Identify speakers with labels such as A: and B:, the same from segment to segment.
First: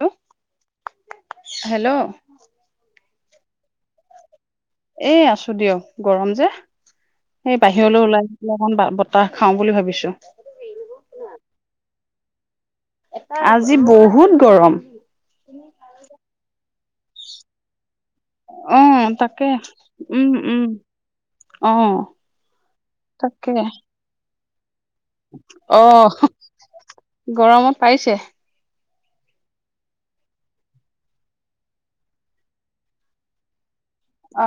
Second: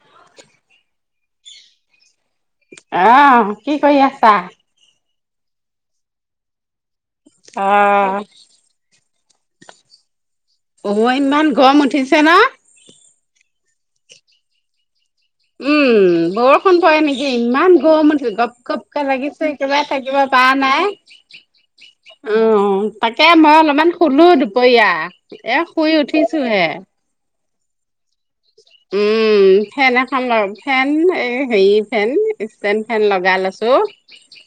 A: Hello hello.
B: আহ কি কৰি আছা।
A: এই আছো দিয়ক গৰম যে। সেই
B: অ
A: বাহিৰলৈ ওলাইাই অকমান বতাহ খাওঁ বুলি ভাবিছো।
B: অ ইমান গম উঠিছে ন।
A: আজি বহুত গৰম।
B: খন পৰে নেকি ইমান গৰম গপ
A: অ
B: গপকে লাগিছ
A: তাকে
B: একেবাৰেই থাকিব
A: উম
B: পৰা
A: উম
B: নাই।
A: অ
B: অ' তাকে মই অলপমান শুলো কয়া এ
A: অ
B: শুই উঠিছো হে
A: গৰমত পাৰিছে?
B: উম। উম, ফেন এখন ফেন হেৰি ফেন ষ্টেণ্ড ফেন লগাই লৈছো।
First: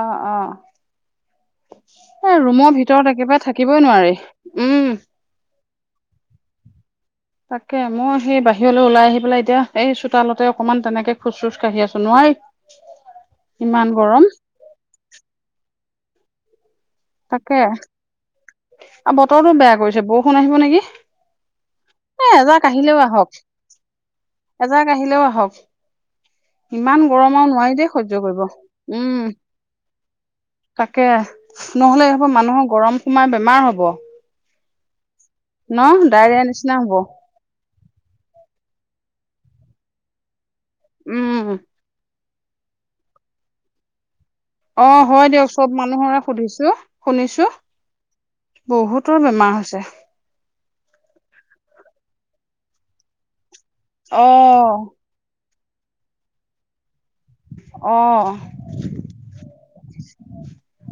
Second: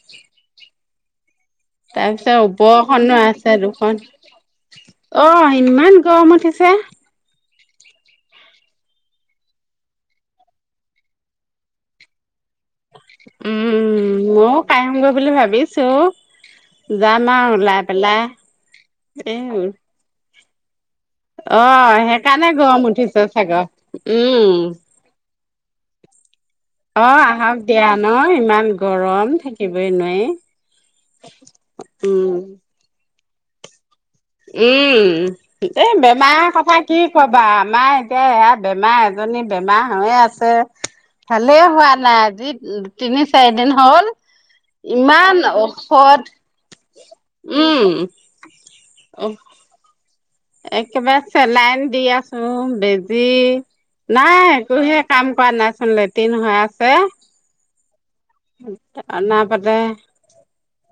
A: অ অ এই
B: তাৰপিছত
A: ৰুমৰ ভিতৰত
B: ওপৰখনো
A: একেবাৰে
B: আছে
A: থাকিবই
B: দুখন
A: নোৱাৰি উম
B: অ' ইমান গৰম উঠিছে।
A: তাকে মই সেই বাহিৰলৈ ওলাই আহি পেলাই এতিয়া এই চোতালতে অকনমান তেনেকে খোজ চোজ কাঢ়ি আছো নোৱাৰি
B: উম
A: ইমান গৰম
B: মইও কাঢি়মগৈ বুলি ভাবিছো জাম
A: তাকে
B: আৰু ওলাই পেলাই।
A: আৰু
B: এ
A: বতৰটো বেয়া
B: অ
A: কৰিছে বৰষুণ আহিব নেকি। এ
B: সেইকাৰণে
A: এজাক
B: গৰম
A: আহিলেও
B: উঠিছে
A: আহক
B: চাগৰ উম
A: এজাক আহিলেও আহক ইমান
B: অ
A: গৰম আৰু
B: আহক
A: নোৱাৰি দেই
B: দিয়া ন
A: সহ্য কৰিব
B: ইমান গৰম
A: উম।
B: থাকিবই নোৱাৰি
A: তাকে নহ'লে এইবোৰ
B: উম
A: মানুহৰ গৰম সোমাই বেমাৰ হব।
B: উম,
A: ন
B: এ
A: ডায়েৰিয়া
B: বেমাৰ
A: নিচিনা
B: কথা
A: হ'ব
B: কি কবা আমাৰ এতিয়া ইয়া বেমাৰ। জনী বেমাৰ হৈয়ে আছে
A: উম
B: ভালে হোৱা নাই। যি তিনি চাৰি দিন হ'ল
A: অ', হয়
B: ইমান
A: দিয়ক চব
B: ঔষধ
A: মানুহৰে শুনিছো
B: উম
A: বহুতৰ কি বেমাৰ হৈছে?
B: একেবাৰে চেলাইন দি আছো বেজী।
A: অ
B: নাই কুহিয়ে কাম কৰা নাইচোন লেটিন হৈ আছে
A: অ
B: অনবতে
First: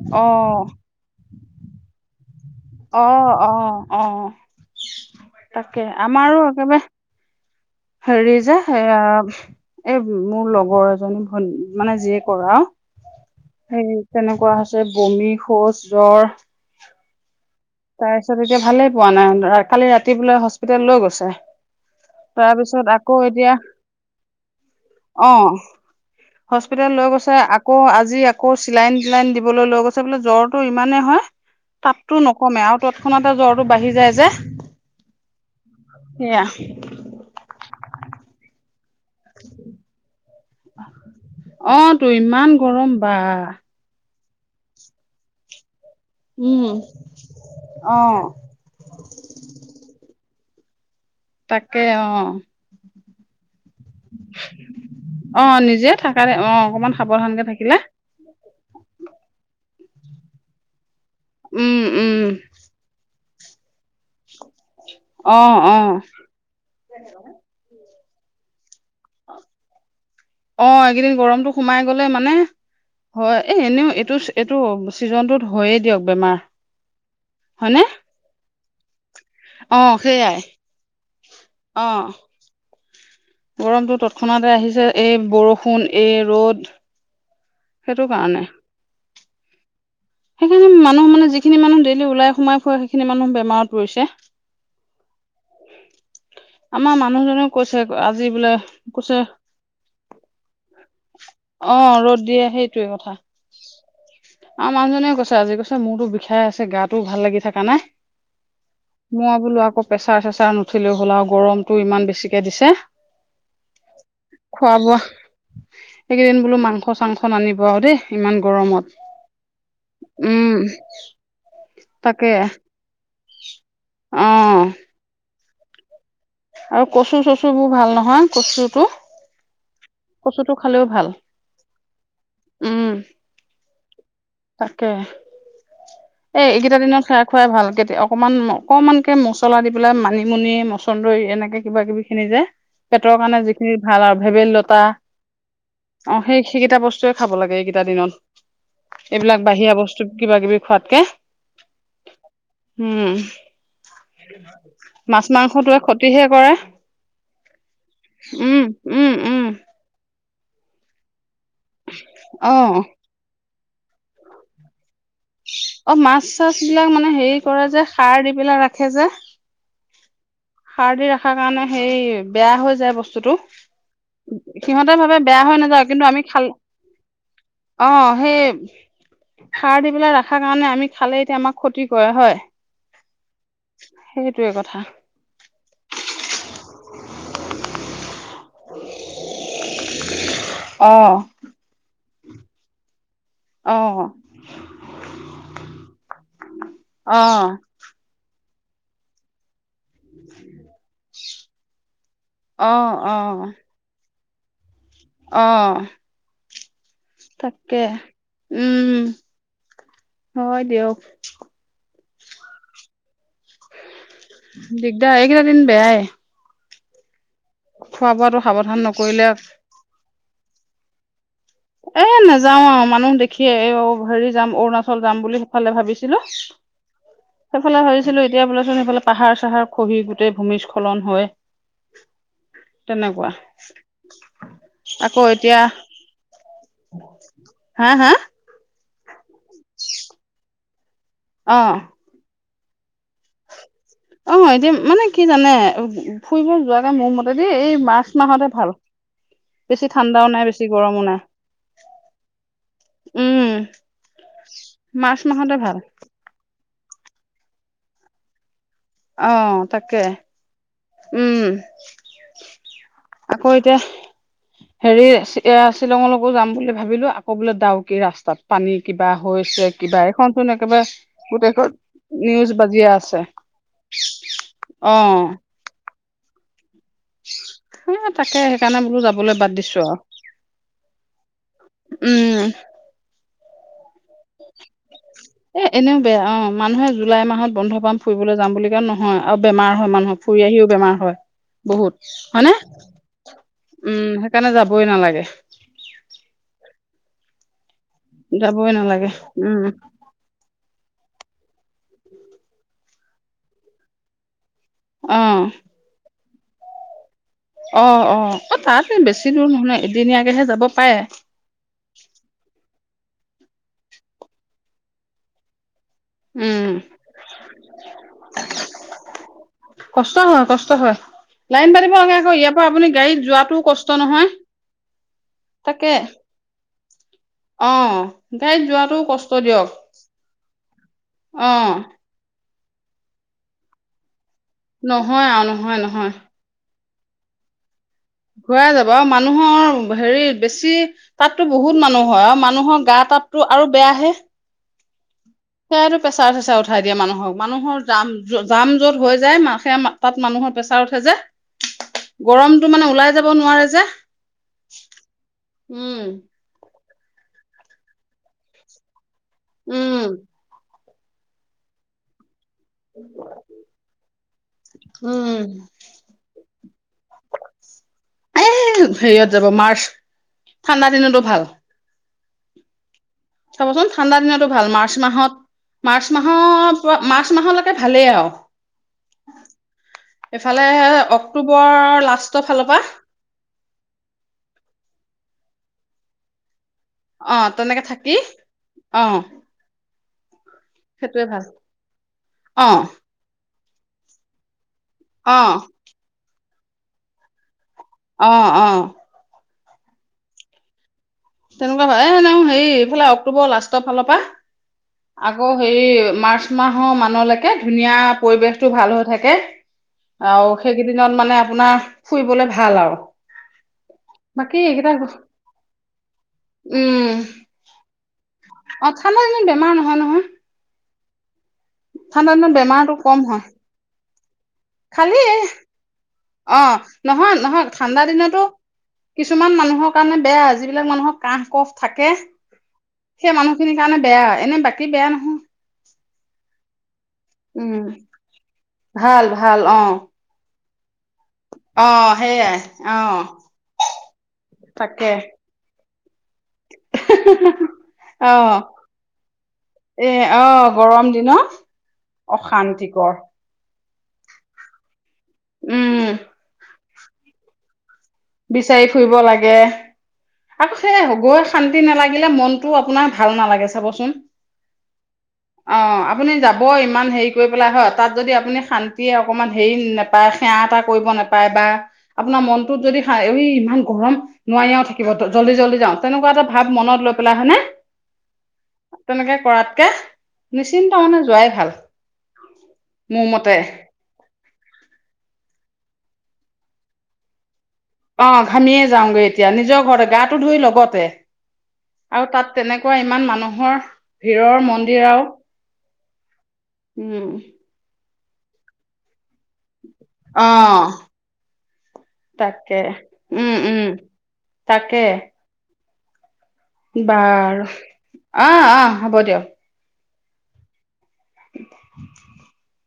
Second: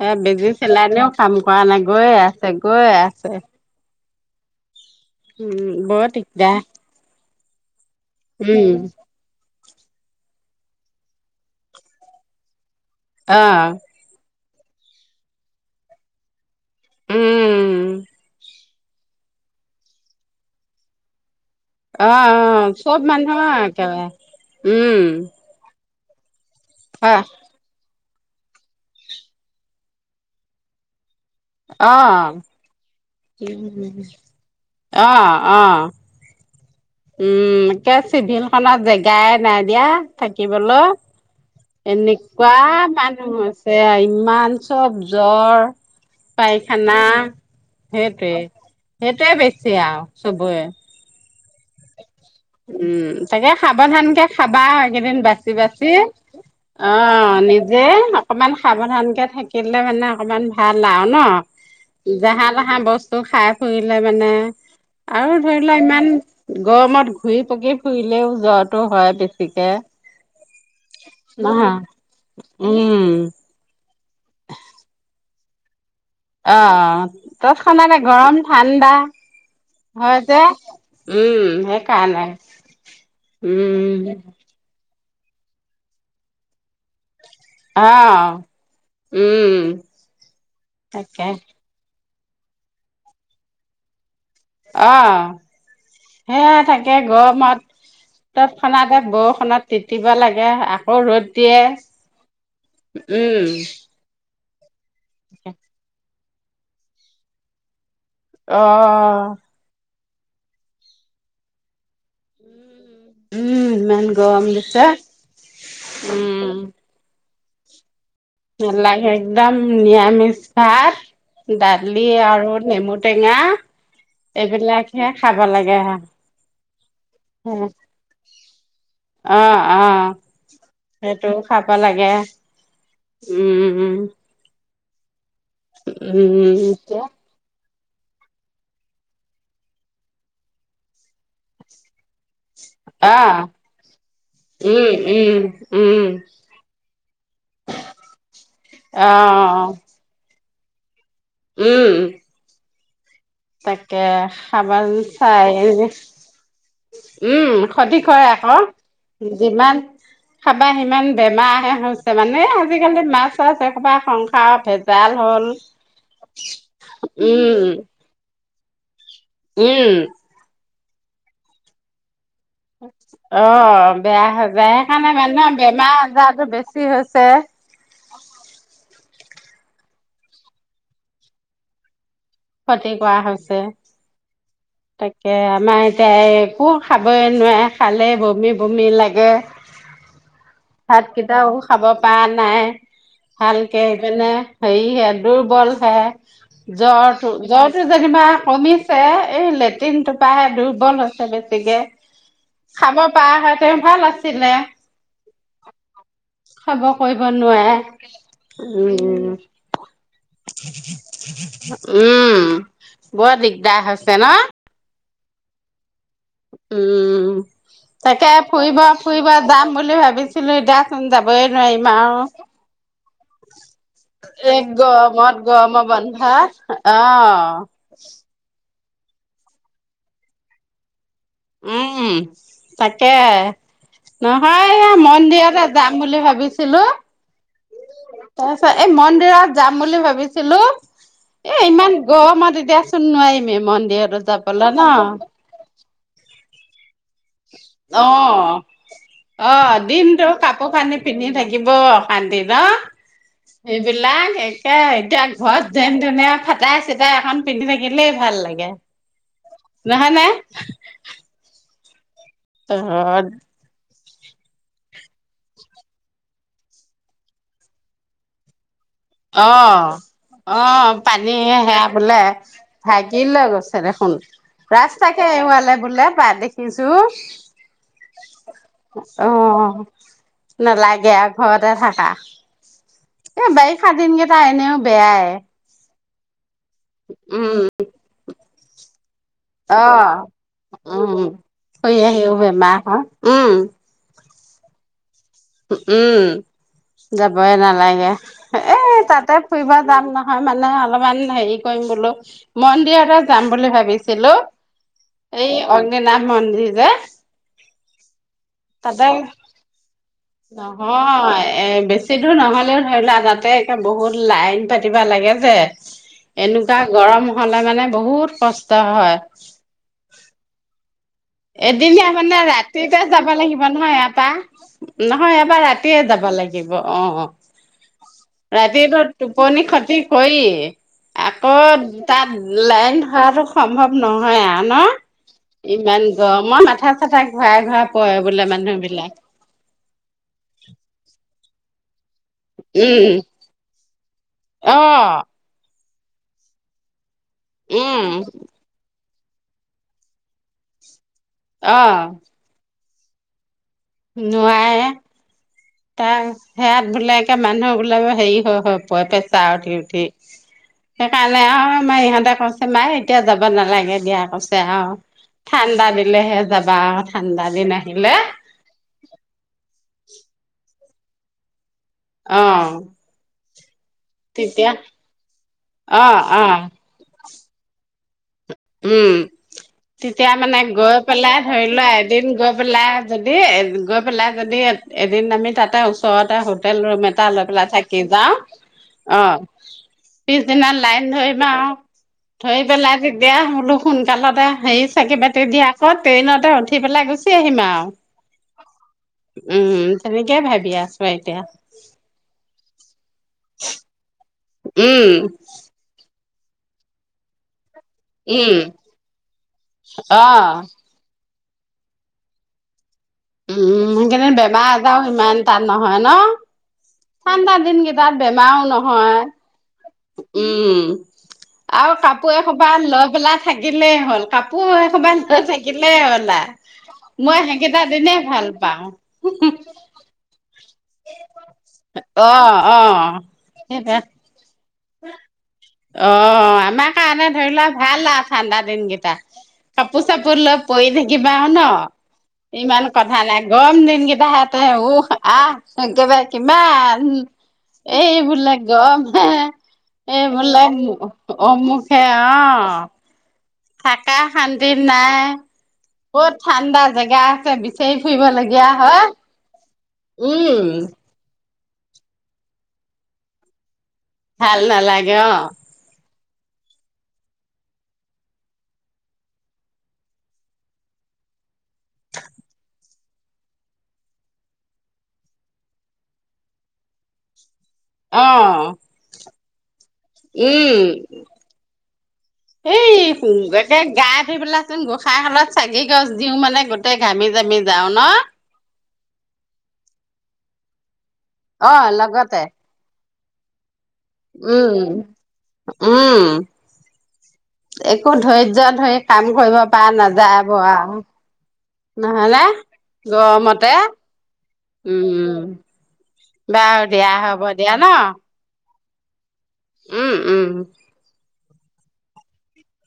B: এ'
A: অ
B: বেজি চেলাইনেও কাম কৰা নাই গৈয়ে আছে গৈয়ে
A: অ
B: আছে।
A: অ অ'।
B: উম
A: তাকে
B: বৰ
A: আমাৰো
B: দিগদাৰ
A: একেবাৰে হেৰি যে
B: উম
A: এয়া এ মোৰ লগৰ এজনী ভ মানে যিয়ে কৰা
B: অ
A: সেই তেনেক কোৱাৰ পিছত বমি, শৌচ, জ্বৰ।
B: উম,।
A: তাৰপিছত এতিয়া ভালেই পোৱা নাই কালি ৰাতি বোলে হস্পিতাল লৈ গৈছে।
B: অ অ
A: তাৰপিছত
B: চব
A: আকৌ
B: মানুহৰ
A: এতিয়া
B: একেবাৰে উম
A: অ' হস্পিতেল লৈ
B: হয়
A: গৈছে আকৌ আজি আকৌ চিলাইন টিলাইন দিবলৈ লৈ গৈছে বোলে জ্বৰটো ইমানেই হয় তাপতো
B: আহ
A: নকমে আৰু তৎক্ষণতে জ্বৰটো বাঢ়ি যায় যে
B: আহ আহ
A: সেয়া
B: উম কে চিভিল খনত জেগাই নাই দিয়া। থাকিবলৈ
A: অ তো ইমান
B: এনেকুৱা
A: গৰম বা
B: মানুহ হৈছে ইমান চব জ্বৰ
A: উম
B: পাইখানা
A: অ
B: সেইটোৱে সেইটোৱে বেছি আৰু। চবৰে
A: তাকে অ
B: উম তাকে সাৱধানকে খাবা এইকেইদিন
A: অ
B: বাচি
A: নিজে
B: বাচি
A: থাকা অ অকমান
B: অ'
A: সাৱধানকে থাকিলে
B: নিজে। অকমান সাৱধানকে থাকিলে মানে অকমান ভাল আৰু ন
A: উম উম
B: জাহা তাহা বস্তু খাই ফুৰিলে মানে আৰু
A: অ
B: ধৰি
A: অ
B: লোৱা ইমান গৰমত ঘূৰি পকি। ফুৰিলেও জ্বৰটো হয় বেছিকে
A: অ, এইকেইদিন গৰমটো
B: নহয়
A: সোমাই গলে মানে
B: উম
A: হয় এ এনেও এইটো এইটো ছিজন টোত হয়য়ে দিয়ক বেমাৰ
B: অ
A: হয়নে
B: তৎক্ষণাতে গৰম ঠাণ্ডা
A: অ
B: হয়
A: সেইয়াই
B: যে উম
A: অ
B: সেইকাৰণে।
A: গৰমটো
B: উম
A: তৎক্ষণাতে আহিছে, এই বৰষুণ, এই ৰ'দ। সেইটো
B: অ'হ
A: কাৰণে
B: উম।
A: সেইখিনি মানুহ মানে,
B: তাকে
A: যিখিনি মানুহ ডেইলি উলাই সোমাই ফুৰে সেইখিনি মানুহ বেমাৰত পৰিছে।
B: অ'। সেয়াই
A: আমাৰ
B: থাকে
A: মানুহজনেও কৈছে
B: গৰমত,
A: আজি বোলে
B: তৎক্ষণাতে
A: কৈছে
B: বৰষুণত তিতিব লাগে। আকৌ ৰ'দ দিয়ে
A: অ ৰ'দ
B: উম।
A: আমাৰ মানুহজনেও কৈছে আজি কৈছে মোৰতো বিষাই আছে গাটোও ভাল লাগি থাকা নাই। মই বোলো
B: অহ।
A: আকৌ প্ৰেছাৰ চেচাৰ নুঠিলেই হ'ল আৰু গৰমতটো ইমান বেছিকে দিছে।
B: উম ইমান গৰম
A: খোৱা
B: দিছে
A: বোৱা, এইকেইদিন
B: উম
A: বোলো মাংস-চাংস স নানিব আৰু দেই ইমান গৰমত।
B: নালাগে একদম নিৰামিষ
A: উম
B: ভাত, দালি
A: তাকে
B: আৰু নেমু টেঙা
A: অ
B: এইবিলাকহে খাব লাগে হে।
A: আৰু কচু-চচু বোৰ ভাল নহয়, কচুটো।
B: অ
A: কচুটো খালেও ভাল।
B: ব লাগে।
A: উম
B: উম উম।
A: তাকে। এই
B: উম
A: এইকেইটা দিনত খাই খোৱাই ভাল কে অকমান অকমানকে মছলা দি পেলাই মানিমুনি মসুণ্ডৰি এনেকে কিবা কিবি খিনি যে
B: অ
A: পেটৰ কাৰণে যিখিনি ভাল আৰু ভেদাইলতা
B: উম উম উম
A: অ', সেই সেইকেইটা বস্তুৱে খাব লাগে এইকেইটা দিনত।
B: অ
A: এইবিলাক বাহিৰা বস্তু কিবা কিবি খোৱাতকে।
B: উম।
A: উম,
B: তাকে খাবা
A: মাছ
B: চাই
A: মাংসটোৱে ক্ষতিহে কৰে।
B: উম ক্ষতি কৰে
A: উম উম
B: আকৌ।
A: উম
B: যিমান খাবা সিমান বেমাৰ হে হৈছে মানে,
A: অ
B: আজিকালি মাছ-চাছ এসোপা সংসাৰৰ ভেজ জাল হ'ল,
A: অ মাছ চাছ বিলাক মানে হেৰি
B: উম।
A: কৰে যে সাৰ দি পেলাই ৰাখে যে
B: উম
A: সাৰ দি ৰখাৰ কাৰণে সেই বেয়া হৈ যায় বস্তুতটো।
B: অ বেয়া হৈ যায়
A: সিহতে
B: সেইকাৰণে
A: ভাবে বেয়া
B: মানুহৰ
A: হৈ নাযায়,
B: বেমাৰ
A: কিন্তু আমি
B: আজাৰতো
A: খাল
B: বেছি হৈছে
A: অ, সেই সাৰ দি পেলায় ৰখাৰ কাৰণে আমি খালে এতিয়া আমাক ক্ষতি কৰে হয়।
B: ক্ষতি কৰা হৈছে।
A: সেইটোৱে কথা।
B: তাকে আমাৰ এতিয়া একো খাবই নোৱাৰে, খালে বমি বমি লাগে।
A: [inaudible] অ
B: ভাতকেইটাও খাব পৰা নাই।
A: অ
B: ভালকে ইপিনে হেৰি হে দুৰ্বল হে
A: অ
B: জ্বৰ জ্বৰটো যেনিবা কমিছে, এই লেট্ৰিনটোপাহে দুৰ্বল হৈছে বেছিকে।
A: অ
B: খাব
A: অ
B: পৰা হয়তে ভাল আছিলে।
A: অ'।
B: খাব কৰিব নোৱাৰে
A: তাকে
B: উম।
A: হয় দিয়ক
B: উম বৰ দিগদাৰ হৈছে ন'?
A: দাৰ এইকেইটা দিন বেয়াএ।
B: উম, তাকে
A: বোৱাটো
B: ফুৰিব
A: সাৱধান
B: -
A: নকৰিলে
B: ফুৰিব যাম বুলি ভাবিছিলো, এতিয়াচোন যাব ই নোৱাৰিম
A: এ
B: আও।
A: নাযাও আৰু মানুহ দেখিয়ে এই হেৰি যাম
B: এই
A: অৰুণাচল যাম বুলি
B: গৰমত
A: সেইফালে
B: গৰমত
A: ভাবিছিলো
B: বন্ধ হা? অহ,
A: সেইফালে ভাবছিলো এতিয়া বোলেচোন সেইফালে পাহাৰ-চাহাৰ খহি গোটেই ভূমিস্খলন হয়।
B: উম তাকে।
A: তেনেকুৱা
B: নহয় এয়া
A: আকৌ এতিয়া
B: মন্দিৰতে যাম বুলি ভাবিছিলো।
A: হা, হা
B: তাৰপিছত এই মন্দিৰত যাম বুলি ভাবিছিলোঁ, এই
A: অ
B: ইমান গৰমত এতিয়া চোন নোৱাৰিমে, মন্দিৰ আৰু
A: অ
B: যাবলে
A: এতিয়া মানে কি জানে
B: ন'।
A: ফুৰিব যোৱাকে মোৰ মতে দি, এই
B: অ
A: মাৰ্চ মাহতে ভাল।
B: অ',
A: বেছি
B: দিনটো
A: ঠাণ্ডাও নাই বেছি
B: কাপোৰ কানি
A: গৰমো নাই
B: পিন্ধি থাকিব অশান্তি ন'।
A: উম
B: এইবিলাক একে
A: মাৰ্চ
B: এতিয়া
A: মাহতে
B: ঘৰত
A: ভাল
B: যেন তেনে ফা চাই চিতাই এখন পিন্ধি থাকিলেই ভাল লাগে।
A: অ'! তাকে,
B: নহয় নে
A: উম।
B: তহঁত
A: সেৰি, এইয়া, শ্বিলঙলৈকো যাম বুলি ভাবিলোঁ! আকৌ বোলে, দাওকি ৰাস্তাত, পানী। কিবা হৈছে কিবা
B: অ'!
A: এইখনচোন একেবাৰে
B: অ'! পানী।
A: গোটেইখন
B: সেয়া বোলে,
A: নিউজ বাজিয়ে আছে
B: ভাগি লৈ গৈছে। দেখোন,
A: অ
B: ৰাস্তাকে এৱালে বোলে পাই দেখ কিছু,
A: এ তাকে সেইকাৰণে বোলো যাবলৈ বাদ দিছো
B: অ'।
A: আৰু
B: নালাগে আৰ ঘৰতে থাকা।
A: উম
B: এ, বাৰিষা দিনকেইটা এনেও বেয়াই।
A: এ এনেও বেয়া অ', মানুহে জুলাই মাহত
B: উম,
A: বন্ধ পাম ফুৰিবলৈ যাম বুলি কয় নহ হয় আৰু বেমাৰ হয়,
B: অ',
A: মানুহৰ ফুৰি আহিও বেমাৰ
B: উম।
A: হয়। বহুত!
B: ফুৰি আহিও
A: হয়নে?
B: বেমাৰ হয়,
A: উম, সেইকাৰণে যাবই নালাগে।
B: উ, উম, যাবয়ে নালাগ [unintelligible]
A: যাবই
B: এই
A: নালাগে
B: তাতে
A: উম
B: ফুৰিব যাম নহয় মানে অলপমান হেৰি কৰিম বোলো, মন্দিৰ এটা যাম বুলি ভাবিছিলোঁ,
A: অ
B: এই অগ্নিনাভ মন্দিৰ যে।
A: অ', অ', অ, তাততে
B: তাতে
A: বেছি দূৰ নহয় এদিনীয়া
B: নহয় এ, বেছি দূৰ নহ'লেও ধৰি লোৱা তাতে একদম বহুত লাইন পাতিবা লাগে যে।
A: উম
B: এনেকুৱা গৰম হ'লে মানে বহুত কষ্ট হয়।
A: কষ্ট হয়, কষ্ট হয়! লাইন পাতিব
B: এদিনীয়া
A: লাগে আকৌ
B: মানে
A: ইয়াৰ পৰা আপুনি
B: ৰাতিতে
A: গাড়ীত
B: যাব
A: যোৱাটোও
B: লাগিব
A: কষ্ট
B: নহয় ইয়াৰপা। নহয় ইয়াৰপা
A: তাকে
B: ৰাতিয়ে যাব লাগিব অ', অ'।
A: গাড়ীত
B: ৰাতিতো
A: যোৱাটোও কষ্ট
B: টোপনি
A: দিয়ক
B: ক্ষতি কৰি
A: অ
B: আকৌ তাত লাইন ধৰাটো সম্ভৱ নহ হয় য়া ন'
A: নহয় আৰু নহয়
B: ইমান
A: নহয়
B: মই মাথা চাথা ঘূৰাই ঘৰা
A: ঘূৰাই যাব আৰু মানুহৰ হেৰি বেছি তাততো বহুত মানুহ হয় আৰু মানুহৰ গা
B: উম
A: তাততো আৰু বেয়াহে।
B: অ'
A: সেয়াটো প্ৰেছাৰ, চেচাৰ উঠাই দিয়ে মানুহক, মানুহৰ
B: উম
A: জাম-জাম য হৈ যায় মা-সেই-মা তাত মানুহৰ প্ৰেছাৰ উঠে যে,
B: অ
A: গৰমটো মানে ওলাই যাব নোৱাৰে যে
B: নোৱাৰে,
A: উম
B: তা-সেয়াত [unintelligible] মানুহবিলাকে হেৰি হৈ, হৈ পৰে পেচাৰ উঠি,
A: উম
B: উঠি। সেইকাৰণে আৰু আমাৰ ইহঁতে কৈছে মাই এতিয়া যাব নালাগে, দিয়া কৈছে আৰু।
A: উম
B: ঠাণ্ডা দিলেহে যাবা, ঠাণ্ডা দিন আহিলে।
A: এই হেৰিয়ত যাব মাৰ্চ, ঠাণ্ডা দিনতো ভাল।
B: অ'!
A: চাবচোন ঠাণ্ডা দিনতো ভাল।
B: তেতিয়া
A: মাৰ্চ মাহত, মাৰ্চ
B: অ', অ',
A: মাহৰ পৰা মা মাহলৈকে ভালেই আৰু।
B: উম! তেতিয়া মানে
A: এইফালে
B: গৈ পেলাই ধৰি
A: অক্টোবৰ
B: ল' এদিন
A: লাষ্টৰ
B: গৈ
A: ফালৰ পৰা
B: পেলাই যদি, গৈ পেলাই যদি এদিন আমি তাতে ওচৰতে হো হোটেল ৰুম এটা
A: অ
B: লৈ পেলাই
A: তেনেকে
B: থাকি যাওঁ, অ'। পিছদিনা লাইন
A: সেইটোৱে
B: ধৰিম আৰু ধৰি
A: ভাল অ
B: পেলাই হলো সোনকালতে হেৰি চাকি বতি
A: অ',
B: দি আকৌ ট্ৰেইনতে উঠি পেলাই গুচি আহিম আৰু
A: অ', অ',।
B: উম, তেনেকে ভাবি‌ আছ
A: তেনেকুৱা ভাই এ, হেৰি এইফালে অক্টোবৰ লাষ্টৰ ফালৰ পা,
B: উম
A: আকৌ হেৰি মাৰ্চ মাহৰ মানলকে ধুনীয়া
B: উম
A: পৰিৱেশতটো ভাল হৈ থাকে
B: অ
A: আৰু সেইকেইদিনত মানে আপোনাৰ ফুৰিবলে ভাল আৰু।
B: উম, সেইকাৰণে
A: বাকী
B: বেমাৰ
A: এইকেইটা
B: আজাৰো ইমানতা নহয় ন?
A: উম,
B: ঠাণ্ডা দিন গিতাদ বে
A: অ', ঠাণ্ডা দিনত বেমাৰ ন
B: উম, আৰু
A: ঠাণ্ডা
B: কাপোৰ
A: দিনত
B: এসোপা
A: বেমাৰটো
B: লৈ
A: কম
B: পেলাই
A: হয়
B: থাকিলেই হ'ল। কাপোৰ এসোপা
A: খালি
B: লৈ থাকিলেই‌ হ'ল। আ
A: অ', নহয়,
B: মই
A: নহয়
B: সেইকেইটা
A: ঠাণ্ডা
B: দিনেই
A: দিনতো
B: ভাল পাওঁ
A: কিছুমান মানুহৰ কাৰণে বেয়া। যিবিলাক মানুহৰ কাহ কফ থাকে
B: অ অ
A: সেই মানুহখিনিৰ
B: সেইটোৱে
A: কাৰণে বেয়া হয় এনে বাকী বেয়া নহয়
B: অ', আমাৰ কাৰণে ধৰি লোৱা
A: উম,
B: ভাল আৰু ঠাণ্ডা দিনকেইটা
A: ভাল ভাল অ',
B: কাপোৰ চাপোৰ [unintelligible] কিবা
A: অ', সেইয়াই
B: ন' ইমান
A: অ'।
B: কথা নাই গৰম দিনকেইটা [unintelligible]
A: তাকে
B: উস, আহ। একেবাৰে কিমান এইবোলে
A: অ'
B: গম হে
A: এ
B: এই বোলে
A: আহ গৰম দিনত
B: অমুকহে অ',
A: অশান্তিকৰ
B: থাকা শান্তিত নাই,
A: উম।
B: ক'ত ঠাণ্ডা জেগা আছে বিচ চেই ফুৰিবলগীয়া
A: বিচাৰি
B: হয়।
A: ফুৰিব লাগে
B: উম।
A: আকৌ সেই শান্তি নালাগিলে মনতটো আপোনাৰ ভাল নালাগে চ বস্ত
B: ভাল নালাগে অ'।
A: আপুনি যাব ইমান হেৰি কৰি পেলাই হয় তাত যদি আপুনি শান্তিয়ে অকণমান হেৰি নাপায় সেৱা এটা কৰিব ন নাপায় বা আপোনাৰ মনটোত যদি আৱি ইমান গৰম নোৱাৰি আৰু থাকিব জল্দি জল্দি যাওঁ তেনেকুৱা এটা ভাৱ মনত লৈ পেলাই, হয়েনে?
B: অ',।
A: নেকে কৰাত
B: উম, এই
A: মোৰ
B: সুত
A: মতে।
B: একে গায় ধুই পেলাই চোন গোঁসাই শালত চাকি গছ দিওঁ মানে গোটেই ঘামি জামি যাও ন?
A: অ', ঘামিয়ে যাওঁগে এতিয়া নিজৰ ঘৰতে গাটো ধুই লগতে।
B: অ'
A: আৰু
B: লগতে।
A: তাত তেনেকুৱা ইমান মানুহৰ ভিৰৰ
B: উম,
A: মন্দিৰ আৰু
B: উম,
A: উম
B: এত একো ধৈৰ্য ধৰি কাম কৰিব পৰা নাযায়
A: অ
B: ব আও। নহলে
A: তাকে উম
B: গৰমতে
A: উম তাকে
B: উম। বাৰু দিয়া হ'ব
A: বাৰু
B: দিয়া ন?
A: অ', অ', হ'ব দিয়ক।
B: উম, উম
A: [inaudible]